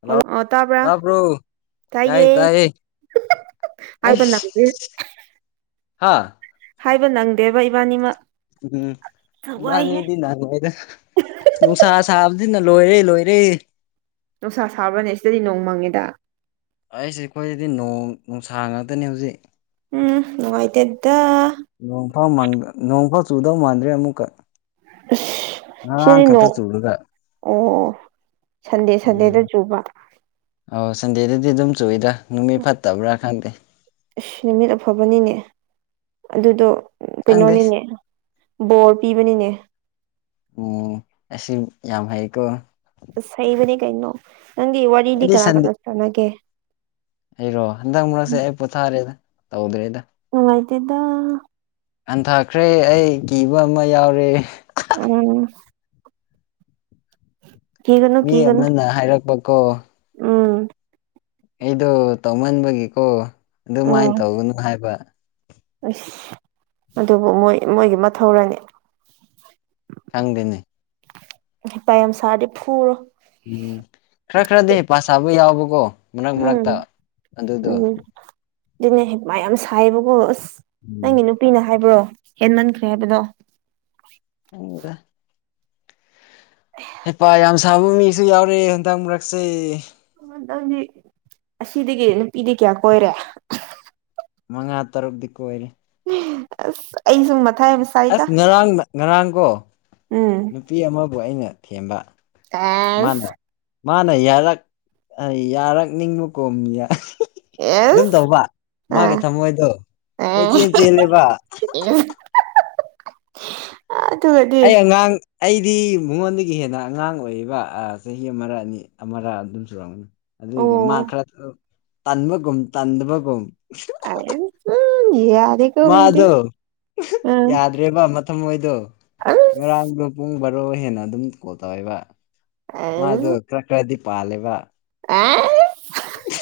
hello ꯑꯣꯂ ꯇꯥꯕ꯭ꯔꯥ ꯇꯥꯕ꯭ꯔꯣ ꯇꯥꯏꯌꯦ ꯍꯥꯏꯕ ꯅꯪꯗꯦ ꯍꯥꯥ ꯍꯥꯏꯕ ꯅꯪꯗꯦꯕ ꯏꯕꯥꯅꯤꯃꯛ ꯎꯝ ꯋꯥꯏꯍꯦ ꯏꯕꯅꯤꯗꯤ ꯅꯪꯉꯦꯗ ꯅꯨꯡꯁꯥ ꯁꯥꯕꯗꯤꯅ ꯂꯣꯏꯔꯦ ꯂꯣꯏꯔꯦ ꯅꯨꯡꯁꯥ ꯁꯥꯕ꯭ꯔꯅꯦ ꯁꯤꯗꯗꯤ ꯅꯣꯡ ꯃꯪꯉꯦꯗ ꯑꯩꯁ ꯑꯩꯈꯣꯏꯗꯗꯤ ꯅꯣꯡ ꯅꯨꯡꯁꯥꯡ ꯉꯥꯛꯇꯅꯤ ꯍꯧꯖꯤꯛ ꯎꯝ ꯅꯨꯡꯉꯥꯏꯇꯦꯗ ꯅꯣꯡꯐꯥꯎ ꯅꯣꯡꯐꯥꯎ ꯆꯨꯗꯧ ꯃꯥꯟꯗ꯭ꯔꯦ ꯑꯃꯨꯛꯀ ꯉꯔꯥꯡ ꯁꯔꯤ ꯅꯣ ꯈꯛꯇ ꯆꯨꯔꯒ ꯑꯣ ꯁꯟꯗꯦ ꯁꯟꯗꯦꯗ ꯆꯨꯕ ꯑꯣ ꯁꯟꯗꯦꯗꯗꯤ ꯑꯗꯨꯝ ꯆꯨꯏꯔꯥ ꯅꯨꯃꯤꯠ ꯐꯠꯇꯕ꯭ꯔꯥ ꯈꯪꯗꯦ ꯑꯁ ꯅꯨꯃꯤꯠ ꯑꯐꯕꯅꯤꯅꯦ ꯑꯗꯨꯗꯣ ꯈꯪꯗꯦ ꯀꯩꯅꯣꯅꯤꯅꯦ ꯕꯣꯔ ꯄꯤꯕꯅꯤꯅꯦ ꯎꯝ ꯑꯁꯤ ꯌꯥꯝ ꯐꯩꯀꯣ ꯑꯁ ꯍꯩꯕꯅꯦ ꯀꯩꯅꯣ ꯅꯪꯒꯤ ꯋꯥꯔꯤꯗꯤ ꯑꯩꯗꯤ ꯀꯅꯥ ꯁꯟꯗꯦ ꯀꯅꯥ ꯁꯥꯟꯅꯒꯦ ꯑꯩꯔꯣ ꯍꯟꯗꯛ ꯃꯔꯛꯁꯦ ꯑꯩ ꯄꯣꯊꯥꯔꯦꯗ ꯇꯧꯗ꯭ꯔꯦꯗ ꯎꯉꯥꯏꯇꯗ ꯍꯟꯊꯈ꯭ꯔꯦ ꯑꯩ ꯀꯤꯕ ꯑꯃ ꯌꯥꯎꯔꯦ ꯎꯝ ꯀ ꯀ ꯀ ꯃꯤ ꯀ ꯑꯃꯅ ꯍꯥꯏꯔꯛꯄꯀꯣ ꯎꯝ ꯑꯩꯗꯣ ꯇꯧꯃꯟꯕꯒꯤꯀꯣ ꯑꯗꯨꯃꯥꯏꯅ ꯎꯝ ꯇꯧꯒꯅꯨ ꯍꯥꯏꯕ ꯑꯁ ꯑꯗꯨꯕꯨ ꯃꯣꯏ ꯃꯣꯏꯒꯤ ꯃꯊꯧꯔꯅꯤ ꯈꯪꯗꯅꯤ ꯍ ꯄ ꯌꯥꯝ ꯁꯥꯔꯗꯤ ꯐꯨꯔꯣ ꯎꯝ ꯈꯔ ꯈꯔꯗꯤ ꯄꯁꯥꯕꯨ ꯌꯥꯎꯕꯀꯣ ꯃꯔꯛ ꯎꯝ ꯃꯔꯛꯇ ꯑꯗꯨꯗꯣ ꯎꯝ ꯑꯗꯨꯅꯦ ꯃ ꯌꯥꯝ ꯁꯥꯏꯌꯦꯕꯀꯣ ꯑꯁ ꯎꯝ ꯅꯪꯒꯤꯅꯨ ꯄꯤꯅ ꯍꯥꯏꯕ꯭ꯔꯣ ꯍꯦꯟ ꯃꯟꯈ꯭ꯔꯦ ꯍꯥꯏꯕꯗꯣ ꯍꯗ ꯍꯩꯄꯥ ꯌꯥꯝ ꯁꯥꯕ ꯃꯤꯁꯨ ꯌꯥꯎꯔꯦ ꯍꯟꯇꯡ ꯃꯔꯛꯁꯦ ꯃꯊꯪꯗꯤ ꯑꯁꯤꯗꯒꯤ ꯅꯨꯄꯤꯗꯤ ꯀꯌꯥ ꯀꯣꯏꯔꯦ ꯃꯉꯥ ꯇꯔꯨꯛꯇꯗꯤꯤ ꯀꯣꯏꯔꯦ ꯑꯁ ꯑꯩ ꯁꯨꯝ ꯃꯊꯥꯏ ꯑꯁ ꯉꯔꯥꯡ ꯉꯔꯥꯡ ꯀꯣ ꯎꯝ ꯅꯨꯄꯤ ꯑꯃꯕꯨ ꯑꯩꯅ ꯊꯦꯝꯕ ꯑꯦꯁ ꯃꯥꯗ ꯃꯥꯅ ꯌꯥꯔꯛ ꯌꯥꯔꯛꯅꯤꯡꯕ ꯀꯣꯝ ꯑꯗꯨꯝ ꯑꯦꯁ ꯇꯧꯕ ꯃꯥꯒꯤ ꯑꯥ ꯊꯝꯃꯣꯏꯗꯣ ꯀꯣꯏ ꯆꯦꯜ ꯆꯦꯜꯂꯦꯕ ꯏ [unintelligible] ꯑꯩ ꯑꯉꯥꯡ ꯑꯩꯗꯤ ꯃꯉꯣꯟꯗꯒꯤ ꯍꯦꯟꯅ ꯑꯉꯥꯡ ꯑꯣꯏꯔꯤꯕ ꯆꯍꯤ ꯑꯃ ꯑꯅꯤ ꯑꯃꯥ ꯑꯗꯨꯝ ꯁꯨꯔꯝꯒꯅꯤ ꯑꯗꯨꯏꯒꯤ ꯑꯣ ꯃꯥ ꯈꯔ ꯇꯟꯕꯒꯨꯝ ꯇꯟꯗꯕꯒꯨꯝ ꯎ ꯌꯦ ꯃꯥ ꯑꯗꯨ ꯌꯥꯔ ꯦꯕ ꯃꯇꯝꯍꯣꯏꯗꯣ ꯑꯁ ꯉꯔꯥꯡꯗꯣ ꯄꯨꯡ ꯕꯥꯔꯣ ꯍꯦꯟꯅ ꯑꯗꯨꯝ ꯀꯣꯜ ꯇꯧꯋꯦꯕ ꯃꯥ ꯑꯗꯨ ꯀ꯭ꯔ ꯀ꯭ꯔꯗꯤ ꯄꯥꯜꯂꯦꯕ ꯑ ꯎ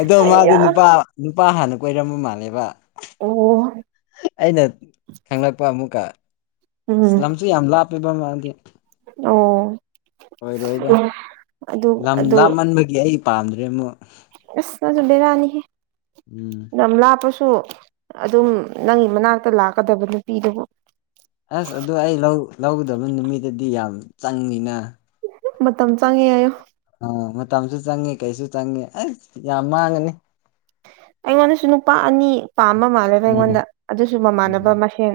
ꯑꯗꯣ ꯃꯥꯗꯣ ꯑꯌꯥ ꯅꯨꯄꯥ ꯅꯨꯄꯥ ꯍꯥꯟꯅ ꯀꯣꯏꯔꯝꯕ ꯃꯥꯜꯂꯦꯕ ꯑꯣ ꯑꯩꯅ ꯈꯪꯂꯛꯄ ꯑꯃꯨꯛꯀ ꯎꯝ ꯁꯤ ꯌꯥꯝ ꯂꯥꯞꯄꯦꯕ ꯃꯥꯗꯤ ꯑꯣ ꯑꯣꯏꯔꯣꯏꯗ ꯑꯗꯨ ꯂꯝ ꯑꯗꯨ ꯂꯥꯞꯃꯟꯕꯒꯤ ꯑꯩ ꯄꯥꯝꯗ꯭ꯔꯦ ꯑꯃꯨꯛ ꯑ ꯑꯗꯨ ꯑꯗꯨ ꯦꯔꯥꯅꯤ ꯍꯦ ꯎꯝ ꯅꯝ ꯂꯥꯞꯄꯁꯨ ꯑꯗꯨꯝ ꯅꯪꯒꯤ ꯃꯅꯥꯛꯇ ꯂꯥꯛꯀꯗꯕ ꯅꯨꯄꯤꯗꯨꯕꯨ ꯑꯁ ꯑꯗꯨ ꯑꯩ ꯂꯧꯒꯗꯕ ꯅꯨꯃꯤꯠꯇꯗꯤ ꯌꯥꯝ ꯆꯪꯉꯅ ꯃꯇꯝ ꯆꯪꯉꯦ ꯍꯥꯏꯌꯨ ꯑ ꯃꯇꯝꯁꯨ ꯆꯪꯉꯦ ꯀꯩꯁꯨ ꯆꯪꯉꯦ ꯑꯩ ꯌꯥꯝ ꯃꯥꯡꯉꯅꯤ ꯑꯩꯉꯣꯟꯗꯁꯨ ꯅꯨꯄꯥ ꯑꯅꯤ ꯄꯥꯝꯕ ꯃꯥꯜꯂꯦꯕ ꯎꯝ ꯑꯩꯉꯣꯟꯗ ꯑꯗꯨꯁꯨ ꯃꯃꯥꯟꯅꯕ ꯎꯝ ꯃꯁꯦꯟ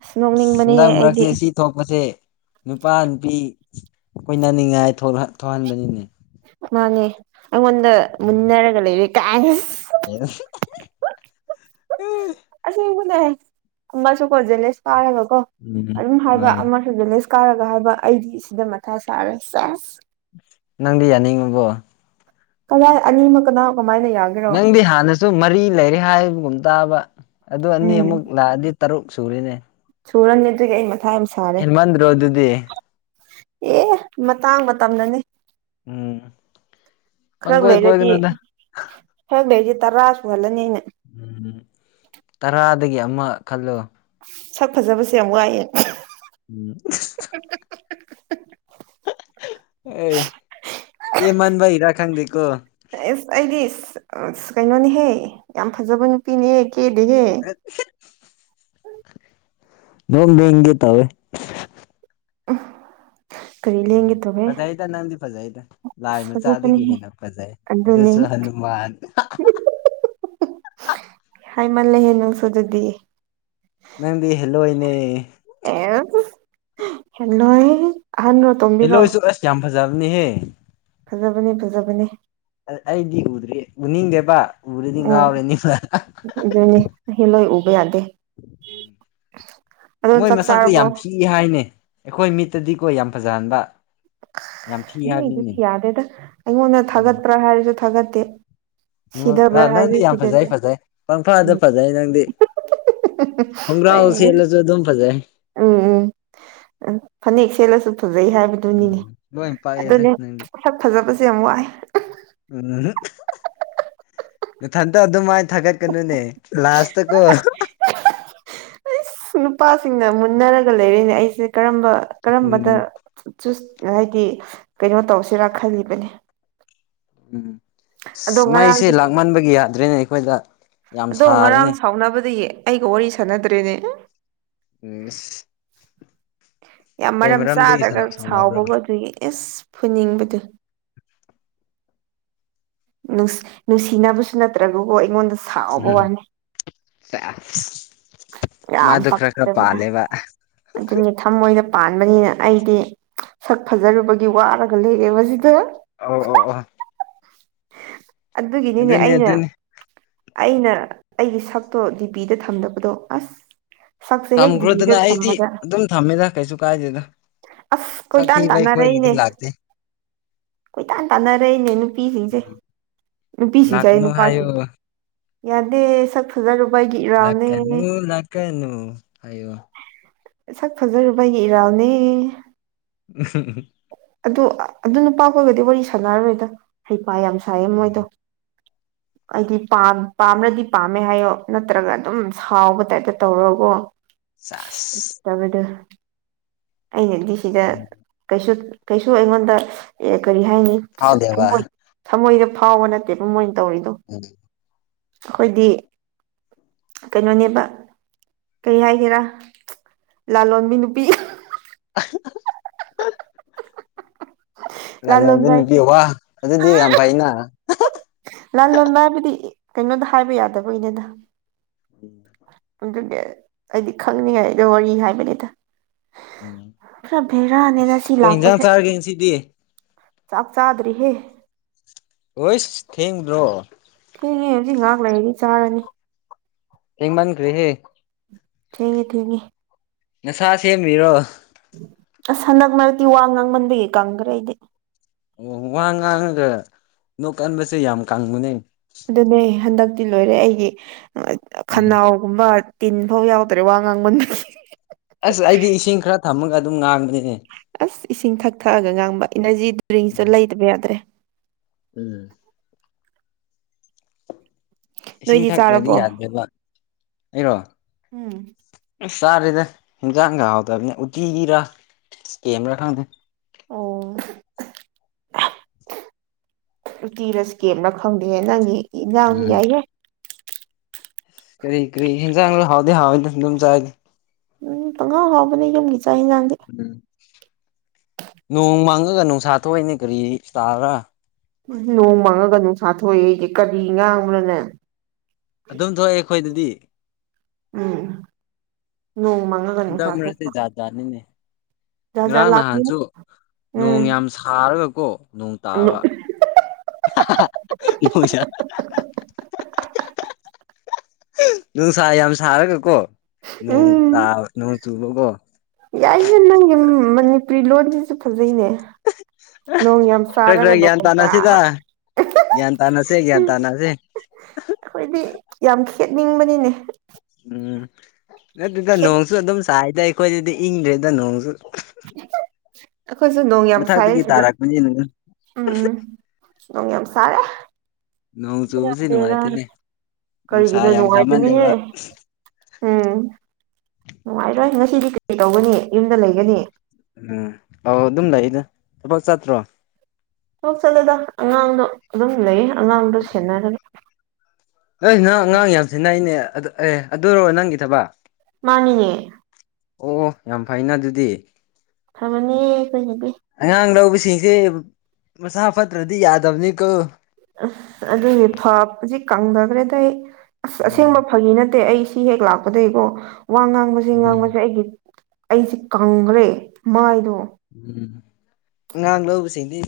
ꯑꯁ ꯅꯣꯛꯅꯤꯡꯕꯅꯦ ꯍꯟꯗꯛ ꯑꯩꯗꯤ ꯃꯔꯛꯁꯦ ꯁꯤ ꯊꯣꯛꯄꯁꯦ ꯅꯨꯄꯥ ꯅꯨꯄꯤ ꯀꯣꯏꯅꯅꯤꯡꯉꯥꯏ ꯊꯣꯛꯍꯟꯕꯅꯤꯅꯦ ꯃꯥꯅꯦ ꯑꯩꯉꯣꯟꯗ ꯃꯨꯟꯅꯔꯒ ꯂꯩꯔꯦ ꯀꯥꯏꯅ ꯍ ꯑꯁꯦꯡꯕꯨꯅꯦꯕꯁꯨ ꯀꯣꯟꯁꯤꯂꯦꯁ ꯀꯥꯔꯒ ꯀꯣ ꯎꯝ ꯑꯗꯨꯝ ꯍꯥꯏꯕ ꯑꯥ ꯑꯃ ꯚꯦꯂꯦꯖ ꯀꯥꯔꯒ ꯍꯥꯏꯕ ꯑꯩꯗꯤ ꯁꯤꯗ ꯃꯊꯥ ꯁꯥꯔ ꯆ ꯅꯪꯗꯤ ꯌꯥꯅꯤꯡꯉꯕꯣ ꯀꯗꯥꯏ ꯑꯅꯤꯃꯛ ꯀꯅꯥ ꯀꯃꯥꯏꯅ ꯌꯥꯒꯦ ꯅꯪꯗꯤ ꯍꯥꯟꯅꯁꯨ ꯃꯔꯤ ꯂꯩꯔꯦ ꯍꯥꯏꯕꯒꯨꯝ ꯇꯥꯕ ꯑꯗꯨ ꯑꯅꯤ ꯎꯝ ꯑꯃꯨꯛ ꯂꯥꯛꯑꯗꯤ ꯇꯔꯨꯛ ꯁꯨꯔꯤꯅꯦ ꯁꯨꯔꯅꯤ ꯑꯗꯨꯒꯤ ꯑꯩ ꯃꯊꯥ ꯌꯥꯝ ꯁꯥꯔꯦ ꯍꯦꯟꯃꯟꯗ꯭ꯔꯣ ꯑꯗꯨꯗꯤ ꯑꯦ ꯃꯇꯥꯡ ꯃꯇꯝꯗꯅꯦ ꯎꯝ ꯈꯔ ꯄꯪꯀꯣꯏ ꯂꯩꯔꯗꯤ ꯀꯣꯏꯒꯅꯨꯗ ꯈꯔ ꯂꯩꯔꯗꯤ ꯇꯔꯥ ꯁꯨꯍꯜꯂꯅꯤ ꯑꯩꯅ ꯎꯝꯝ ꯇꯔꯥꯗꯒꯤ ꯑꯃ ꯈꯜꯂꯣ ꯁꯛ ꯐꯖꯕꯁꯦ ꯌꯥꯝ ꯋꯥꯏꯑꯦ ꯎꯝ ꯑꯦ ꯀ ꯃꯟꯚ ꯍꯔ ꯈꯥꯪꯗꯤꯦꯀꯣ ꯑꯦꯁ ꯑꯩꯗꯤ ꯀꯩꯅꯣꯅꯦꯍꯦ ꯌꯥꯝ ꯐꯖꯕ ꯅꯨꯄꯤꯅꯦꯍꯦ ꯀꯦꯜꯂꯤꯦꯍꯦ [inaudible] ꯅꯣꯡ ꯍꯦ ꯇꯕꯦ ꯎ ꯎꯝ ꯐꯖ ꯍꯥꯏꯗ ꯅꯪꯗꯤ ꯐꯖ ꯍꯥꯏꯗ ꯑꯁ ꯂꯥꯏ ꯃꯆꯥꯗꯒꯤ ꯐꯖꯕꯅꯦꯍꯦ ꯍꯦꯟꯅ ꯐꯖꯩ ꯑꯗꯨꯅꯦ ꯑꯗꯨꯁꯨ ꯍꯅꯨꯃꯥꯟ ꯍꯥꯏꯃꯜꯂꯦꯍꯦ ꯅꯨꯡꯁꯨ ꯑꯗꯨꯗꯤ ꯅꯪꯗꯤ ꯍꯦꯜꯂꯣꯏꯅꯦ ꯑꯦ ꯍꯂꯣꯏ ꯑꯍꯅ ꯍꯂꯣꯏꯁꯨ ꯑꯁ ꯌꯥꯝ ꯐꯖꯕꯅꯦꯍꯦ ꯐꯖꯕꯅꯤ ꯐꯖꯕꯅꯤ ꯑꯩꯗꯤ ꯎꯗ꯭ꯦ ꯎꯅꯤꯡꯗꯦꯕ ꯎꯔꯗꯤ ꯎꯝ ꯉꯥꯎꯔꯅꯤ ꯑꯗꯨꯅꯦ ꯑꯩ ꯂꯣꯏ ꯎꯕ ꯌꯥꯗꯦ ꯑꯗꯣ ꯃꯣꯏ ꯆꯥꯛ ꯃꯁꯛꯇ ꯆꯥꯔꯕꯣ ꯌꯥꯝ ꯐꯤ ꯍꯥꯏꯅꯦ ꯑꯩꯈꯣꯏ ꯃꯤꯠꯇꯗꯤꯀꯣ ꯌꯥꯝ ꯐꯖꯍꯟꯕ ꯌꯥꯝ ꯊꯤ ꯍꯥꯏꯕꯅꯤꯅꯦ ꯅꯣꯏꯗꯨꯗꯤ ꯌꯥꯗꯦꯗ ꯑꯩꯉꯣꯟꯗ ꯎꯝ ꯊꯥꯒꯠꯄ꯭ꯔꯥ ꯍꯥꯏꯔꯁꯨ ꯊꯥꯒꯠꯇꯦ ꯑ ꯁꯤꯗꯕ꯭ꯔꯥ ꯍꯥꯏꯁꯨ ꯅꯪꯗꯤ ꯌꯥꯝ ꯐꯖꯩ ꯁꯤꯗꯕꯤꯦ ꯐꯖꯩ ꯄꯪꯐꯥꯗ ꯐꯖꯩ ꯅꯪꯗꯤ ꯈꯣꯡꯒ꯭ꯔꯥꯎ ꯑꯩ ꯎꯝ ꯁꯦꯠꯂꯁꯨ ꯑꯗꯨꯝ ꯐꯖꯩ ꯎꯝ ꯎꯝ ꯐꯅꯦꯛ ꯁꯦꯠꯂꯁꯨ ꯐꯖꯩ ꯎꯝ ꯍꯥꯏꯕꯗꯨꯅꯤꯅꯦ ꯂꯣꯏ ꯄꯥꯛꯑꯦꯗ ꯅꯪꯗꯤ ꯑꯗꯨꯅꯦꯁꯛ ꯐꯖꯕꯁꯦ ꯌꯥꯝ ꯋꯥꯏ ꯎꯝ ꯃꯊꯟꯇ ꯑꯗꯨꯃꯥꯏꯅ ꯊꯥꯒꯠꯀꯅꯨꯅꯦ ꯂꯥꯁꯇ ꯀꯣ ꯑꯩ ꯅꯨꯄꯥꯁꯤꯡꯅ ꯃꯨꯟꯅꯔꯒ ꯂꯩꯔꯤꯅꯦ ꯑꯩꯁꯦ ꯀꯔꯝꯕ ꯀꯔꯝꯕꯗ ꯎꯝ ꯆꯨꯁ ꯍꯥꯏꯗꯤ ꯀꯩꯅꯣ ꯇꯧꯁꯤꯔꯥ ꯈꯜꯂꯤꯕꯅꯤ ꯎꯝ ꯑꯗꯣ ꯑꯁ ꯃꯩꯁꯦ ꯉꯔꯥꯡꯗꯒꯤ ꯂꯥꯛꯃꯟꯕꯒꯤ ꯌꯥꯗ꯭ꯔꯦꯅꯦ ꯑꯩꯈꯣꯏꯗ ꯌꯥꯝ ꯑꯗꯣ ꯉꯔꯥꯡ ꯁꯥꯔꯦꯅꯦ ꯁꯥꯎꯅꯕꯗꯒꯤ ꯑꯩꯒ ꯋꯥꯔꯤ ꯁꯥꯟꯅꯗ꯭ꯔꯦꯅꯦ ꯎꯝ ꯌꯥꯝ ꯀꯩ ꯃꯔꯝ ꯃꯔꯝꯗꯒꯤ ꯆꯥꯗ꯭ꯔꯒ ꯁꯥꯎꯅꯕ꯭ꯔꯣ ꯁꯥꯎꯕꯗꯨꯒꯗꯤ ꯏꯁ ꯐꯨꯅꯤꯡꯕꯗꯨ ꯅꯨꯡꯁꯤꯅꯕꯁꯨ ꯅꯠꯇ꯭ꯔꯒꯀꯣ ꯑꯩꯉꯣꯟꯗꯁꯨ ꯎꯝ ꯃꯥꯗꯨ ꯈꯔ ꯈꯔ ꯄꯥꯜꯂꯦꯕ ꯑꯗꯨꯒꯤ ꯊꯝꯣꯏꯗ ꯄꯥꯟꯕꯅꯤꯅ ꯑꯩꯗꯤ ꯁꯛ ꯐꯖꯔꯨꯕꯒꯤ ꯋꯥꯔꯒ ꯂꯩꯔꯦꯕꯁꯤꯗ ꯑꯣ ꯑꯣ ꯑꯣ ꯑꯗꯨꯒꯤꯅꯤꯅꯦ ꯑꯗꯨꯅꯤ ꯑꯩꯅ ꯑꯗꯨꯅꯤ ꯑꯩꯅ ꯑꯩꯒꯤ ꯁꯛꯇꯣ ꯗꯤ ꯄꯤꯗ ꯊꯝꯗꯕꯗꯣ ꯑꯁ ꯁꯛꯁꯦ ꯍꯦꯛ ꯗꯤꯄꯤꯗ ꯊꯝꯈ꯭ꯔꯣꯗꯅ ꯑꯩꯗꯤ ꯊꯝꯃꯒ ꯑꯗꯨꯝ ꯊꯝꯃꯦꯗ ꯀꯩꯁꯨ ꯀꯥꯏꯗꯦꯗ ꯑꯁ ꯁꯛ ꯀꯣꯏꯇꯥꯟ ꯊꯤꯕ ꯑꯩꯈꯣꯏꯒꯤꯗꯤ ꯇꯥꯟꯅꯔꯛꯏꯅꯦ ꯂꯥꯛꯇꯦ ꯀꯣꯏꯇꯥꯟ ꯇꯥꯟꯅꯔꯛꯏꯅꯦ ꯅꯨꯄꯤꯁꯤꯡ ꯁꯦ ꯅꯨꯄꯤꯁꯤꯡꯁꯦ ꯑꯥꯌꯦ ꯂꯥꯛꯀꯅꯨ ꯍꯥꯏꯌꯣ ꯅꯨꯄꯥꯁꯤꯡ ꯌꯥꯗꯦ ꯁꯛ ꯐꯖꯔꯨꯕ ꯑꯩꯒꯤ ꯏꯔꯥꯜ ꯂꯥꯛꯀꯅꯨ ꯂꯥꯛꯀꯅꯨ ꯍꯥꯏꯌꯣ ꯁꯛ ꯐꯖꯔꯨꯕ ꯑꯩꯒꯤ ꯏꯔꯥꯜꯅꯦ ꯎꯝ ꯎ ꯑꯗꯨ ꯑꯗꯨ ꯅꯨꯄꯥꯈꯣꯏꯒꯗꯤ ꯋꯥꯔꯤ ꯁꯥꯟꯅꯔꯔꯣꯏꯗ ꯍꯩꯄꯥ ꯌꯥꯝ ꯁꯥꯏꯌꯦ ꯃꯣꯏꯗꯣ ꯍꯥꯏꯗꯤ ꯄꯥꯝ ꯄꯥꯝꯔꯗꯤ ꯄꯥꯝꯃꯦ ꯍꯥꯏꯌꯣ ꯅꯠꯇ꯭ꯔꯒ ꯑꯗꯨꯝ ꯁꯥꯎꯕ ꯇꯥꯏꯞꯇ ꯇꯧꯔꯒꯀꯣ ꯆꯥꯁ ꯇꯔꯦꯗꯣ ꯑꯩꯅꯗꯤ ꯁꯤꯗ ꯀꯩꯁꯨ ꯀꯩꯁꯨ ꯑꯩꯉꯣꯟꯗ ꯀꯔꯤ ꯍꯥꯏꯅꯤ ꯐꯥꯎꯗꯦꯕ ꯊꯃꯣꯏ ꯊꯃꯣꯏꯗ ꯐꯥꯎꯕ ꯅꯠꯇꯦꯕ ꯃꯣꯏꯅ ꯇꯧꯔꯤꯗꯣ ꯎ ꯑꯩꯈꯣꯏꯗꯤ ꯀꯩꯅꯣꯅꯦꯕ ꯀꯔꯤ ꯍꯥꯏꯒꯦꯔꯥ ꯂꯥꯜꯂꯣꯟꯕꯤ ꯅꯨꯄꯤ ꯑꯍꯥ ꯂꯥꯂꯣꯟꯕ ꯅꯨꯄꯤ ꯋꯥ ꯑꯗꯨꯗꯤ ꯌꯥꯝ ꯐꯩꯅ ꯂꯥꯜꯂꯣꯟꯕ ꯍꯥꯏꯕꯗꯤ ꯀꯩꯅꯣꯗ ꯍꯥꯏꯕ ꯌꯥꯗꯕꯒꯤꯅꯦꯗ ꯎꯝ ꯑꯗꯨꯗꯤ ꯑꯩꯗꯤ ꯈꯪꯅꯤꯡꯉꯥꯏꯗ ꯋꯥꯔꯤ ꯍꯥꯏꯕꯅꯤꯗ ꯄꯨꯔ ꯚꯦꯔꯥꯅꯦꯗ ꯁꯤ ꯂꯥꯛꯄꯁꯦ ꯁꯤꯗꯤ ꯆꯥꯛ ꯆꯥꯗ꯭ꯔꯤꯍꯦ ꯍꯣꯏꯁ ꯊꯦꯡꯗ꯭ꯔꯣ ꯊꯦꯡꯉꯦ ꯍꯧꯖꯤꯛ ꯉꯥꯏꯍꯥꯛ ꯂꯩꯔꯒ ꯆꯥꯔꯅꯤ ꯊꯦꯡꯃꯟꯈ꯭ꯔꯦꯍꯦ ꯊꯦꯡꯉꯦ ꯊꯦꯡꯉꯦ ꯅꯁꯥ ꯁꯦꯝꯃꯤꯔꯣ ꯑꯁ ꯍꯟꯗꯛ ꯃꯔꯛꯇꯤ ꯋꯥ ꯉꯥꯡꯃꯟꯕꯒꯤ ꯀꯪꯈ꯭ꯔꯦ ꯑꯩꯗꯤ ꯑꯣ ꯋꯥ ꯉꯥꯡꯉꯒ ꯅꯣꯛ ꯀꯟꯕꯁꯦ ꯌꯥꯝ ꯀꯪꯕꯅꯦ ꯑꯗꯨꯅꯦ ꯍꯟꯗꯛꯇꯤ ꯂꯣꯏꯔꯦ ꯑꯩꯒꯤ ꯑ ꯎꯝ ꯈꯅꯥꯎ ꯒꯨꯝꯕ ꯇꯤꯟ ꯐꯥꯎ ꯌꯥꯎꯗ꯭ꯔꯦ ꯋꯥ ꯉꯥꯡꯃꯟꯗ ꯑꯁ ꯑꯩꯗꯤ ꯏꯁꯤꯡ ꯈꯔ ꯊꯝꯃꯒ ꯑꯗꯨꯝ ꯉꯥꯡꯕꯅꯤꯍꯦ ꯑꯁ ꯏꯁꯤꯡ ꯊꯛ ꯊꯛꯑꯒ ꯉꯥꯡꯕ ꯏꯅꯔꯖꯤ ꯗ꯭ꯔꯤꯡꯁꯇꯣ ꯂꯩꯇꯕ ꯌꯥꯗ꯭ꯔꯦ ꯎꯝ ꯏꯁꯤꯡ ꯅꯣꯏꯗꯤ ꯊꯛꯇ꯭ꯔꯗꯤ ꯆꯥꯔꯕꯣ ꯌꯥꯗ꯭ꯔꯦꯕ ꯑꯩꯔꯣ ꯎꯝ ꯑꯁ ꯆꯥꯔꯦꯗ ꯍꯤꯟꯖꯥꯡꯒ ꯍꯥꯎꯇꯕꯅꯦ ꯎꯇꯤꯔꯥ ꯁ꯭ꯀꯦꯝꯔꯥ ꯈꯪꯗꯦ ꯑꯣ ꯎꯇꯤ ꯔꯁꯨ ꯀꯦꯝꯅ ꯈꯪꯗꯦ ꯅꯪꯒꯤ ꯏꯟꯖꯥꯡꯁꯨ ꯎꯝ ꯌꯥꯏꯌꯦꯦ ꯀꯔꯤ ꯀꯔꯤ ꯆꯥꯡ ꯍꯥꯎꯗ ꯍꯥꯏꯝ ꯆ ꯎꯝ ꯄꯪꯍꯥꯎ ꯍꯥꯎꯕꯅꯦ ꯌꯨꯝꯒꯤ ꯆꯥꯛ ꯌꯦꯟꯖꯥꯡꯁ ꯎꯝ ꯅꯣꯡ ꯃꯥꯡꯉꯒ ꯅꯨꯡꯁꯥ ꯊꯣꯛꯏꯅꯦ ꯀꯔꯤ ꯇꯥꯕ꯭ꯔꯥ ꯅꯣꯡ ꯃꯪꯉꯒ ꯅꯨꯡꯁꯥꯊꯣꯛꯑꯦ ꯑꯩꯁꯦ ꯀꯔꯤ ꯉꯥꯡꯕꯅꯅꯦ ꯑꯗꯨꯝ ꯊꯣꯛꯑꯦ ꯑꯩꯈꯣꯏꯗꯗꯤ ꯎꯝ ꯅꯣꯡꯃ ꯍꯟꯗꯛ ꯃꯔꯁꯦ ꯖꯥꯠ ꯇꯖꯥꯅꯤꯅꯦ ꯖꯥꯠ ꯖꯥꯠ ꯉꯔꯥꯡ ꯂꯥꯛꯄꯅꯤ ꯅꯍꯥꯟꯁꯨ ꯅꯣꯡ ꯎꯝ ꯌꯥꯝ ꯊꯥꯔꯒꯀꯣ ꯅꯣꯡ ꯇꯥꯕ ꯑꯩꯈꯣꯏꯁ ꯅꯨꯡꯁꯥ ꯌꯥꯝ ꯁꯥꯔꯒꯀꯣ ꯅꯣꯡ ꯇꯥ ꯅꯣꯡ ꯆꯨꯕ ꯀꯣ ꯌꯥꯏ ꯍꯦꯟꯅꯪ ꯃꯅꯤꯄꯨꯔꯤ ꯂꯣꯟꯁꯤꯁꯨ ꯐꯖꯩꯅꯦ ꯅꯣꯡ ꯌꯥꯝ ꯈꯔ ꯈꯔ ꯆꯥꯔꯒ ꯒ꯭ꯌꯥꯟ ꯅꯣꯡ ꯇꯥꯅꯁꯤꯗ ꯇꯥꯕ ꯒꯌꯥꯟ ꯇꯥꯅꯁꯦ ꯒ꯭ꯌꯥꯟ ꯎꯝ ꯇꯥꯅꯁꯦ ꯑꯩꯈꯣꯏꯗꯤ ꯌꯥꯝ ꯈꯦꯠꯅꯤꯡꯕꯅꯤꯅꯦ ꯎꯝ ꯅꯠꯇꯗ ꯈꯦꯠ ꯅꯣꯡꯁꯨ ꯑꯗꯨꯝ ꯁꯥꯏꯗ ꯑꯩꯈꯣꯏꯗꯗꯤ ꯏꯪꯗ꯭ꯔꯦꯗ ꯅꯣꯡꯁꯨ ꯑꯩꯈꯣꯏꯁꯨ ꯅꯣ ꯃꯊꯛꯇꯒꯤ ꯇꯥꯔꯛꯄꯅꯤ ꯑꯗꯨ ꯎꯝ ꯎ ꯌꯥꯝ ꯁꯔꯦ ꯅꯣꯡ ꯆꯨꯕꯁꯤ ꯗꯦꯔ ꯅꯨꯡꯉꯥꯏꯇꯦꯅꯦ ꯅꯨꯡꯁꯥ ꯀꯔꯤꯒꯤꯅꯣ ꯌꯥꯝ ꯅꯨꯡꯉꯥꯏꯕꯅꯤꯍꯦ ꯁꯥꯃꯜꯂꯦꯕ ꯎꯝ ꯅꯨꯡꯉꯥꯏꯔꯣꯏ ꯉꯁꯤꯗꯤ ꯀꯔꯤ ꯇꯧꯒꯅꯤ ꯌꯨꯝꯗ ꯂꯩꯒꯅꯤ ꯎꯝ ꯑꯥꯎ ꯑꯗꯨꯝ ꯂꯩꯗ ꯊꯕꯛ ꯆꯥꯠꯇ꯭ꯔꯣ ꯊꯣꯛꯣꯛ ꯆꯠꯂꯗ ꯑꯉꯥꯡꯗꯣ ꯑꯗꯨꯝ ꯂꯩ ꯎꯝ ꯑꯩ ꯅꯍ ꯑꯉꯥꯡ ꯌꯥꯝꯁꯤꯅꯩꯅꯦ ꯑ ꯑꯦ ꯑꯗꯨ ꯑꯣꯏꯔꯣ ꯅꯪꯒꯤ ꯊꯕ ꯃꯥꯅꯤꯌꯦ ꯑꯣ ꯌꯥꯝ ꯐꯩꯅ ꯑꯗꯨꯗꯤ ꯀꯊ ꯃꯅꯤ ꯀꯕꯤ ꯑꯉꯥꯡ ꯂꯧꯕꯁꯤꯡꯁꯦ ꯃꯁꯥ ꯐꯠꯇ꯭ꯔꯗꯤ ꯌꯥꯗꯕꯅꯤꯀꯣ ꯑ ꯑꯗꯨꯗꯤ ꯐꯖꯤ ꯀꯪꯊꯈ꯭ꯔꯦꯗ ꯑꯩ ꯑꯁ ꯎꯝ ꯑꯁꯦꯡꯕ ꯐꯒꯤ ꯅꯠꯇꯦ ꯑꯩ ꯁꯤ ꯍꯦꯛ ꯂꯥꯛꯄꯗꯒꯤꯀꯣ ꯋꯥ ꯉꯥꯡꯕꯕꯁꯤꯦ ꯎꯝ ꯉꯥꯡꯕꯁꯦ ꯑꯩꯒꯤ ꯑꯩꯁꯦ ꯀꯪꯈ꯭ꯔꯦ ꯃꯥꯏꯗꯣ ꯎꯝ ꯑꯉꯥꯡ ꯂꯧꯕꯁꯤꯡꯗꯤ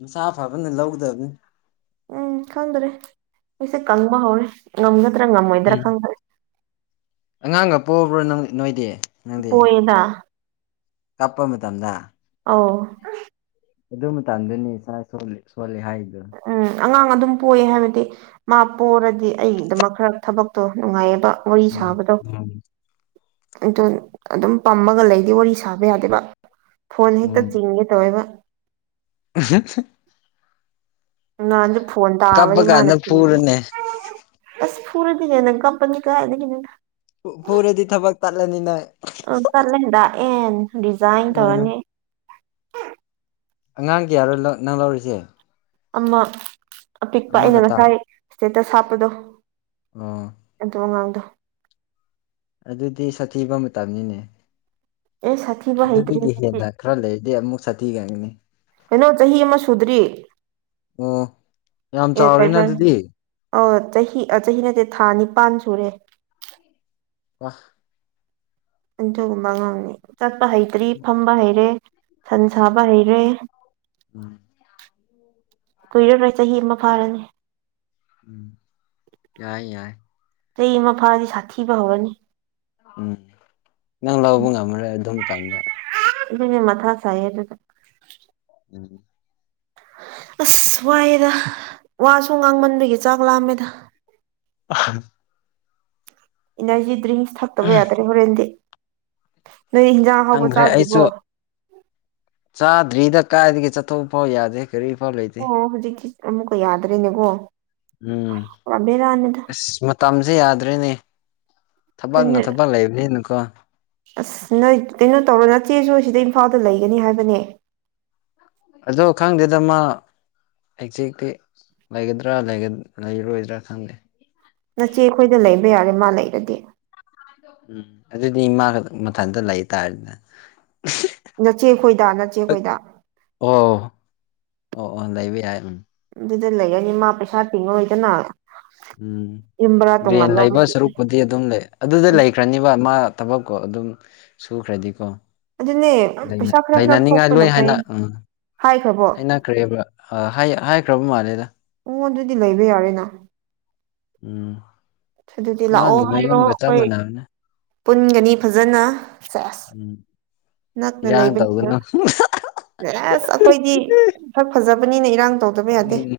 ꯃꯁꯥ ꯐꯕꯅ ꯂꯧꯒꯗꯕꯅꯤ ꯎꯝ ꯈꯪꯗ꯭ꯔꯦ ꯑꯩꯁꯦ ꯀꯪꯕ ꯍꯧꯔꯦ ꯉꯝꯒꯗ꯭ꯔꯥ ꯉꯝꯃꯣꯏꯗ꯭ꯔꯥ ꯎꯝ ꯈꯪꯗ꯭ꯔꯦ ꯑꯉꯥꯡꯒ ꯄꯣꯛꯑꯕ꯭ꯔꯣ ꯅꯣꯏꯗꯤ ꯄꯣꯏꯗꯥ ꯀꯞꯄ ꯃꯇꯝꯗ ꯑꯥꯎ ꯑꯗꯨ ꯃꯇꯥꯟꯗꯨꯅꯤ ꯏꯁꯥ ꯁꯣꯜꯜꯂꯤ ꯍꯥꯏꯗꯨꯣ ꯎꯝ ꯑꯉꯥꯡ ꯑꯗꯨꯝ ꯄꯣꯛꯌꯦ ꯍꯥꯏꯕꯗꯤ ꯃꯥ ꯄꯔꯗꯤ ꯑꯩ ꯑꯗꯨꯃꯛ ꯈꯔ ꯊꯕꯛꯇꯣ ꯅꯨꯡꯉꯥꯏꯌꯦꯕ ꯋꯥꯔꯤ ꯎꯝ ꯁꯥꯕꯗꯧ ꯎꯝ ꯑꯩꯇꯣ ꯑꯗꯨꯝ ꯄꯝꯃꯒ ꯂꯩꯗꯤ ꯋꯥꯔꯤ ꯁꯥꯕ ꯌꯥꯗꯦꯕ ꯐꯣꯟ ꯍꯦꯛꯇ ꯎꯝ ꯆꯤꯡꯒꯦ ꯇꯧꯦꯕ ꯅ ꯉꯍꯥꯟꯁꯨ ꯐꯣꯟ ꯀꯞꯄ ꯇꯥꯕꯅꯤ ꯃꯥꯅ ꯀꯥꯟꯗ ꯀꯤꯗꯅꯣ ꯐꯨꯔꯅꯦ ꯑꯁ ꯐꯔꯗꯤꯅꯦꯅ ꯀꯝꯄꯅꯤ ꯀꯗꯤꯅꯦꯅ ꯄꯨꯔꯗꯤ ꯊꯕꯛ ꯇꯠꯂꯅꯤ ꯅꯣꯏ ꯆꯠꯂꯦꯗꯥꯛ ꯑꯦꯟ ꯗꯤꯖꯥꯏꯟ ꯇꯧꯔꯅꯤ ꯑꯉꯥꯡꯒꯤ ꯌꯥꯔꯣꯏ ꯅꯪ ꯂꯧꯔꯤꯁꯦ ꯑꯃ ꯑꯄꯤꯛꯄ ꯑꯩꯅ ꯑꯃꯈꯛꯇ ꯉꯁꯥꯏ ꯏꯁꯇꯦꯇꯁ ꯍꯥꯞꯄꯗꯣ ꯑ ꯑꯗꯨ ꯃꯃꯥꯡꯗꯣ ꯑꯗꯨꯗꯤ ꯁꯥꯊꯤꯕ ꯃꯇꯝꯅꯤꯅꯦ ꯑꯦ ꯁꯥꯊꯤꯕ ꯍꯩꯇ꯭ꯔꯤ ꯑꯗꯨꯗꯒꯤ ꯍꯦꯟꯅ ꯈꯔ ꯂꯩꯔꯗꯤ ꯑꯃꯨꯛ ꯁꯥꯊꯤꯒꯪꯅꯤ ꯀꯩꯅꯣ ꯆꯍꯤ ꯑꯃ ꯁꯨꯗ꯭ꯔꯤ ꯑꯣ ꯌꯥꯝ ꯑꯦ ꯀꯔꯤ ꯆꯥꯎꯔꯤꯅ ꯀꯥꯏ ꯑꯗꯨꯗꯤ ꯑ ꯆꯍꯤ ꯆꯍꯤ ꯅꯠꯇꯦ ꯊꯥ ꯅꯤꯄꯥꯟ ꯁꯨꯔꯦ ꯋꯥꯍ ꯑꯗꯨꯒꯨꯝꯕ ꯑꯉꯥꯡꯅꯤ ꯆꯠꯄ ꯍꯩꯇ꯭ꯔꯤ ꯐꯝꯕ ꯍꯩꯔꯦ ꯁꯟ ꯁꯥꯕ ꯍꯩꯔꯦ ꯎꯝ ꯀꯨꯏꯔꯔꯣꯏ ꯆꯍꯤ ꯑꯃ ꯐꯥꯔꯅꯤ ꯎꯝ ꯌꯥꯏ ꯌꯥꯏ ꯆꯩ ꯑꯃ ꯐꯥꯗꯤ ꯁꯥꯊꯤꯕ ꯍꯧꯔꯅꯤ ꯎꯝ ꯅꯪ ꯂꯧꯕ ꯉꯝꯃꯔꯦ ꯑꯗꯨꯝ ꯆꯥꯟꯗ ꯏ ꯃꯊ ꯁꯥꯏ ꯑꯗꯨ ꯎꯝ ꯑꯁ ꯋꯥꯏꯑꯦꯗ ꯋꯥꯁꯨ ꯉꯥꯡꯃꯟꯕꯒꯤ ꯆꯥꯛ ꯂꯥꯝꯃꯦꯗ ꯑ ꯏꯅꯔꯖꯤ ꯗ꯭ꯔꯤꯡꯁ ꯊꯛꯇꯕ ꯌꯥꯗ꯭ꯔꯦ ꯍꯣꯔꯦꯟꯗꯤ ꯅꯣꯏ ꯏꯟꯖꯥꯡ ꯑꯍꯥꯎꯕ ꯈꯪꯗ꯭ꯔꯦ ꯑꯩꯁꯨ ꯆꯥꯗ꯭ꯔꯤꯕꯣ ꯆꯥꯗ꯭ꯔꯤꯗ ꯀꯥꯏꯗꯒꯤ ꯆꯠꯊꯣꯛꯄ ꯐꯥꯎ ꯌꯥꯗꯦ ꯀꯔꯤ ꯐꯜꯦ ꯑꯣ ꯍꯧꯖꯤꯛꯀꯤ ꯑꯃꯨꯛꯀ ꯌꯥꯗ꯭ꯔꯔꯤꯅꯦꯀꯣ ꯎꯝ ꯑꯁ ꯃꯇꯝꯁꯦ ꯌꯥꯗ꯭ꯔꯦꯅꯦ ꯊꯕꯛꯅ ꯑꯗꯨꯅꯦ ꯊꯕꯛ ꯂꯩꯕꯅꯤꯅꯀꯣ ꯑꯁ ꯅꯣꯏ ꯀꯩꯅꯣ ꯇꯧꯔ ꯅꯠꯇꯦꯁꯨ ꯁꯤꯗ ꯏꯝꯐꯥꯜꯗ ꯂꯩꯒꯅꯤ ꯍꯥꯏꯕꯅꯦ ꯑꯗꯣ ꯈꯪꯗꯦꯗ ꯃꯥ ꯑꯦꯛꯖꯦꯛꯇꯤ ꯂꯩꯒꯗ꯭ꯔꯥ ꯂꯩꯔꯣꯏꯗ꯭ꯔꯥ ꯈꯪꯗꯦ ꯅꯆꯦ ꯑꯩꯈꯣꯏꯗ ꯂꯩꯕ ꯌꯥꯔꯦ ꯃꯥ ꯂꯩꯔꯗꯤ ꯎꯝ ꯑꯗꯨꯗꯤ ꯏꯃꯥ ꯈ ꯃꯊꯟꯇ ꯂꯩꯇꯥꯥꯔꯅ ꯅꯆꯦ ꯑꯩꯈꯣꯏꯗ ꯅꯆꯦꯈꯣꯏꯗ ꯑꯣ ꯑꯣ ꯑꯣ ꯂꯩꯕ ꯌꯥꯏ ꯎꯝ ꯑꯗꯨꯗ ꯂꯩꯔꯅꯤ ꯃꯥ ꯄꯩꯁꯥ ꯇꯤꯡꯉꯣꯏꯗꯅ ꯌꯨꯝꯕ꯭ꯔꯥ ꯇꯣꯡꯉꯥꯟ ꯂꯧꯔꯗꯤ ꯗꯤ ꯑꯗꯨꯝ ꯂꯩ ꯑꯗꯨꯗ ꯂꯩꯈ꯭ꯔꯅꯤꯕ ꯃꯥ ꯊꯕꯛꯀꯣ ꯑꯗꯨꯝ ꯁꯨꯈ꯭ꯔꯗꯤꯀꯣ ꯑꯗꯨꯅꯦ ꯄꯩꯁꯥ ꯈꯔ ꯈꯔ ꯂꯩꯅꯅꯤꯡꯉꯥꯏ ꯊꯣꯛꯄꯅ ꯂꯣꯏ ꯐꯩ ꯍꯥꯏꯅ ꯎꯝ ꯍꯥꯏꯈ꯭ꯔꯕꯣ ꯍꯥꯏꯅ ꯈ꯭ꯔꯦꯕ ꯍꯥꯏꯈ꯭ꯔꯕ ꯃꯥꯜꯂꯦꯗ ꯃꯉꯣꯟ ꯑꯗꯨꯗꯤ ꯂꯩꯕ ꯌꯥꯎꯔꯦꯅ ꯎꯝ ꯑꯗꯨꯗꯤ ꯂꯥꯛꯑꯣ ꯃꯥꯒꯤ ꯍꯥꯏꯔꯣ ꯃꯌꯨꯝꯒ ꯆꯞ ꯑꯩꯈꯣꯏ ꯃꯥꯟꯅꯕꯅꯦ ꯄꯨꯟꯒꯅꯤ ꯐꯖꯅ ꯁꯁ ꯎꯝ ꯅꯛꯅ ꯏꯔꯥꯡ ꯂꯩꯕꯅꯤꯅ ꯇꯧꯒꯅꯨ ꯑꯁ ꯑꯩꯈꯣꯏꯗꯤ ꯈꯛ ꯐꯖꯕꯅꯤꯅ ꯏꯔꯥꯡ ꯇꯧꯗꯕ ꯌꯥꯗꯦ ꯎꯝ